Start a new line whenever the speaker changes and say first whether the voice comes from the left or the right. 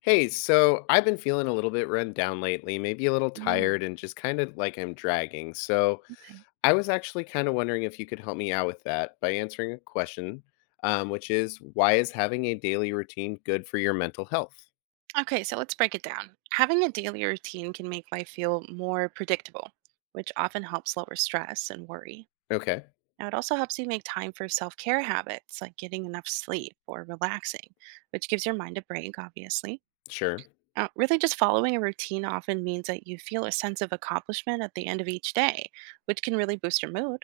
left: Hey, so I've been feeling a little bit run down lately, maybe a little tired
right: Mm,
left: and just kind of like I'm dragging. So
right: okay.
left: I was actually kind of wondering if you could help me out with that by answering a question, which is why is having a daily routine good for your mental health?
right: Okay, so let's break it down. Having a daily routine can make life feel more predictable, which often helps lower stress and worry.
left: Okay,
right: Now, it also helps you make time for self care habits like getting enough sleep or relaxing, which gives your mind a break, obviously.
left: sure.
right: Now, really, just following a routine often means that you feel a sense of accomplishment at the end of each day, which can really boost your mood.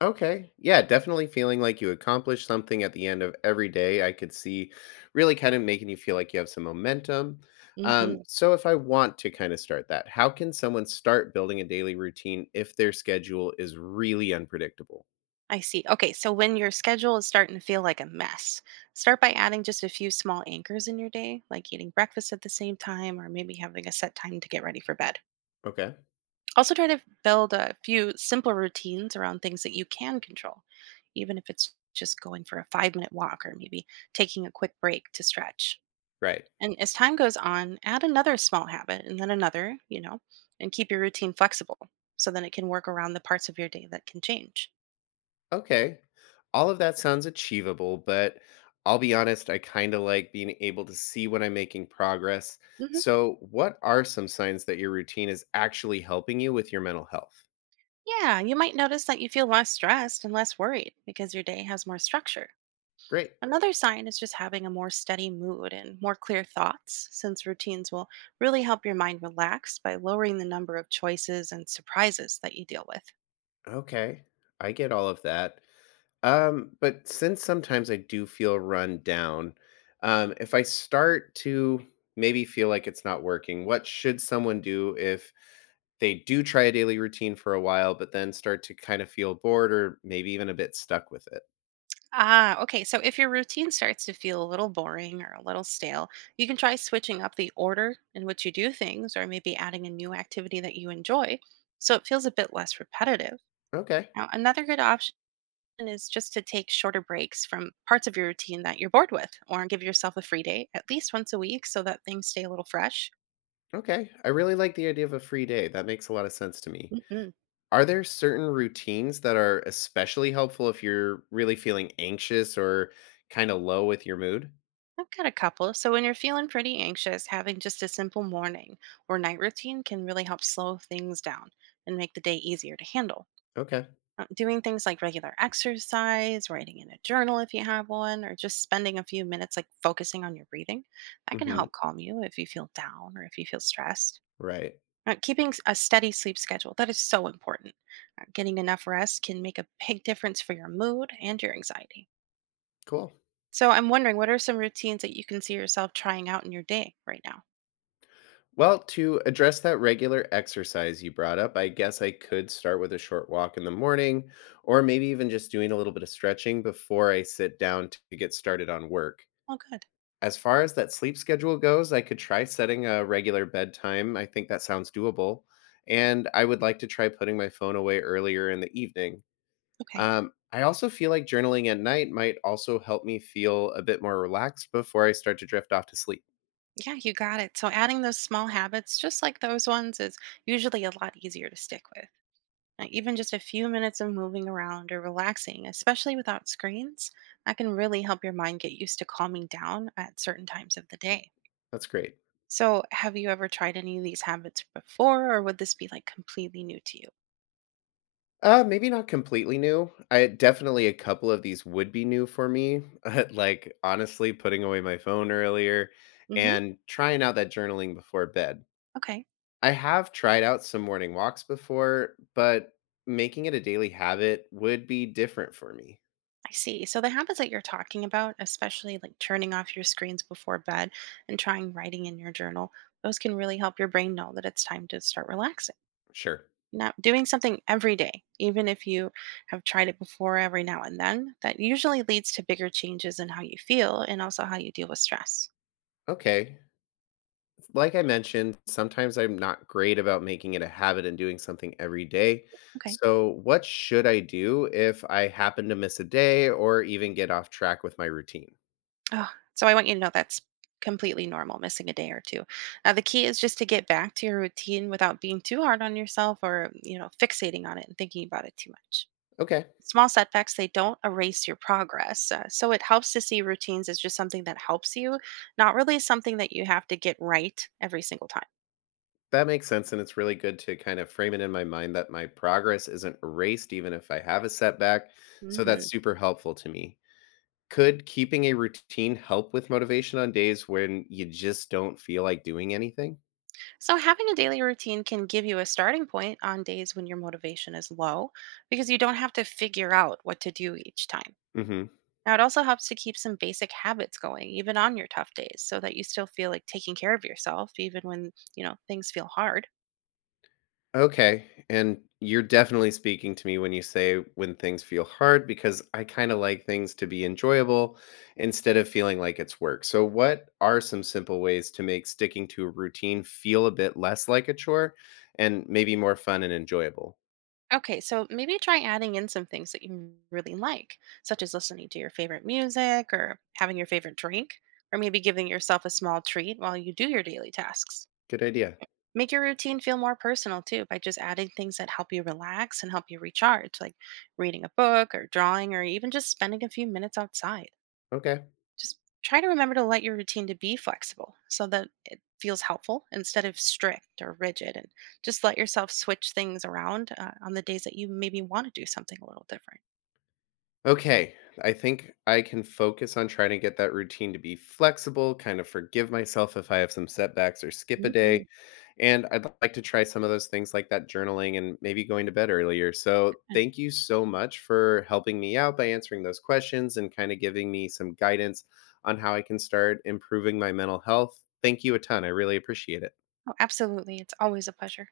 left: Okay, yeah, definitely feeling like you accomplished something at the end of every day. I could see really kind of making you feel like you have some momentum. Um,
right: Hmm.
left: so, if I want to kind of start that, how can someone start building a daily routine if their schedule is really unpredictable?
right: I see. Okay, so when your schedule is starting to feel like a mess, start by adding just a few small anchors in your day, like eating breakfast at the same time or maybe having a set time to get ready for bed.
left: Okay.
right: Also, try to build a few simple routines around things that you can control, even if it's just going for a 5 minute walk or maybe taking a quick break to stretch.
left: Right.
right: And as time goes on, add another small habit and then another, you know, and keep your routine flexible so then it can work around the parts of your day that can change.
left: Okay, all of that sounds achievable, but I'll be honest, I kind of like being able to see when I'm making progress.
right: Mhm.
left: So, what are some signs that your routine is actually helping you with your mental health?
right: Yeah, you might notice that you feel less stressed and less worried because your day has more structure.
left: Great.
right: Another sign is just having a more steady mood and more clear thoughts, since routines will really help your mind relax by lowering the number of choices and surprises that you deal with.
left: Okay, I get all of that. But since sometimes I do feel run down, if I start to maybe feel like it's not working, what should someone do if they do try a daily routine for a while, but then start to kind of feel bored or maybe even a bit stuck with it?
right: Ah, okay. So if your routine starts to feel a little boring or a little stale, you can try switching up the order in which you do things or maybe adding a new activity that you enjoy so it feels a bit less repetitive.
left: Okay,
right: Now, another good option is just to take shorter breaks from parts of your routine that you're bored with, or give yourself a free day at least once a week so that things stay a little fresh.
left: okay. I really like the idea of a free day. That makes a lot of sense to me.
right: Hmm.
left: Are there certain routines that are especially helpful if you're really feeling anxious or kind of low with your mood?
right: I've got a couple. So, when you're feeling pretty anxious, having just a simple morning or night routine can really help slow things down and make the day easier to handle.
left: Okay.
right: Doing things like regular exercise, writing in a journal if you have one, or just spending a few minutes like focusing on your breathing, that can
left: Mm-hmm.
right: help calm you if you feel down or if you feel stressed.
left: Right.
right: Keeping a steady sleep schedule, that is so important. Getting enough rest can make a big difference for your mood and your anxiety.
left: Cool.
right: So I'm wondering, what are some routines that you can see yourself trying out in your day right now?
left: Well, to address that regular exercise you brought up, I guess I could start with a short walk in the morning or maybe even just doing a little bit of stretching before I sit down to get started on work.
right: Oh, good.
left: As far as that sleep schedule goes, I could try setting a regular bedtime. I think that sounds doable. And I would like to try putting my phone away earlier in the evening.
right: Okay.
left: I also feel like journaling at night might also help me feel a bit more relaxed before I start to drift off to sleep.
right: Yeah, you got it. So adding those small habits, just like those ones, is usually a lot easier to stick with. Even just a few minutes of moving around or relaxing, especially without screens, that can really help your mind get used to calming down at certain times of the day.
left: That's great.
right: So, have you ever tried any of these habits before, or would this be like completely new to you?
left: Maybe not completely new. I definitely a couple of these would be new for me. Like honestly, putting away my phone earlier
right: Hmm.
left: and trying out that journaling before bed.
right: Okay,
left: I have tried out some morning walks before, but making it a daily habit would be different for me.
right: I see. So, the habits that you're talking about, especially like turning off your screens before bed and trying writing in your journal, those can really help your brain know that it's time to start relaxing.
left: Sure.
right: Now, doing something every day, even if you have tried it before every now and then, that usually leads to bigger changes in how you feel and also how you deal with stress.
left: Okay. Like I mentioned, sometimes I'm not great about making it a habit and doing something every day.
right: Okay.
left: So, what should I do if I happen to miss a day or even get off track with my routine?
right: Oh, so I want you to know that's completely normal, missing a day or two. Now, the key is just to get back to your routine without being too hard on yourself or, you know, fixating on it and thinking about it too much.
left: Okay.
right: Small setbacks, they don't erase your progress. So it helps to see routines as just something that helps you, not really something that you have to get right every single time.
left: That makes sense. And it's really good to kind of frame it in my mind that my progress isn't erased, even if I have a setback. So that's
right: Hmm.
left: super helpful to me. Could keeping a routine help with motivation on days when you just don't feel like doing anything?
right: So, having a daily routine can give you a starting point on days when your motivation is low because you don't have to figure out what to do each time.
left: Hmm.
right: Now, it also helps to keep some basic habits going, even on your tough days, so that you still feel like taking care of yourself, even when, you know, things feel hard.
left: Okay. And you're definitely speaking to me when you say when things feel hard because I kind of like things to be enjoyable instead of feeling like it's work. So, what are some simple ways to make sticking to a routine feel a bit less like a chore and maybe more fun and enjoyable?
right: Okay, so maybe try adding in some things that you really like, such as listening to your favorite music or having your favorite drink, or maybe giving yourself a small treat while you do your daily tasks.
left: Good idea.
right: Make your routine feel more personal too by just adding things that help you relax and help you recharge, like reading a book or drawing or even just spending a few minutes outside.
left: Okay.
right: Just try to remember to let your routine to be flexible so that it feels helpful instead of strict or rigid and just let yourself switch things around on the days that you maybe want to do something a little different.
left: Okay, I think I can focus on trying to get that routine to be flexible, kind of forgive myself if I have some setbacks or skip a day,
right: Hmm.
left: and I'd like to try some of those things like that journaling and maybe going to bed earlier. So,
right: And,
left: thank you so much for helping me out by answering those questions and kind of giving me some guidance on how I can start improving my mental health. Thank you a ton. I really appreciate it.
right: oh, absolutely. It's always a pleasure.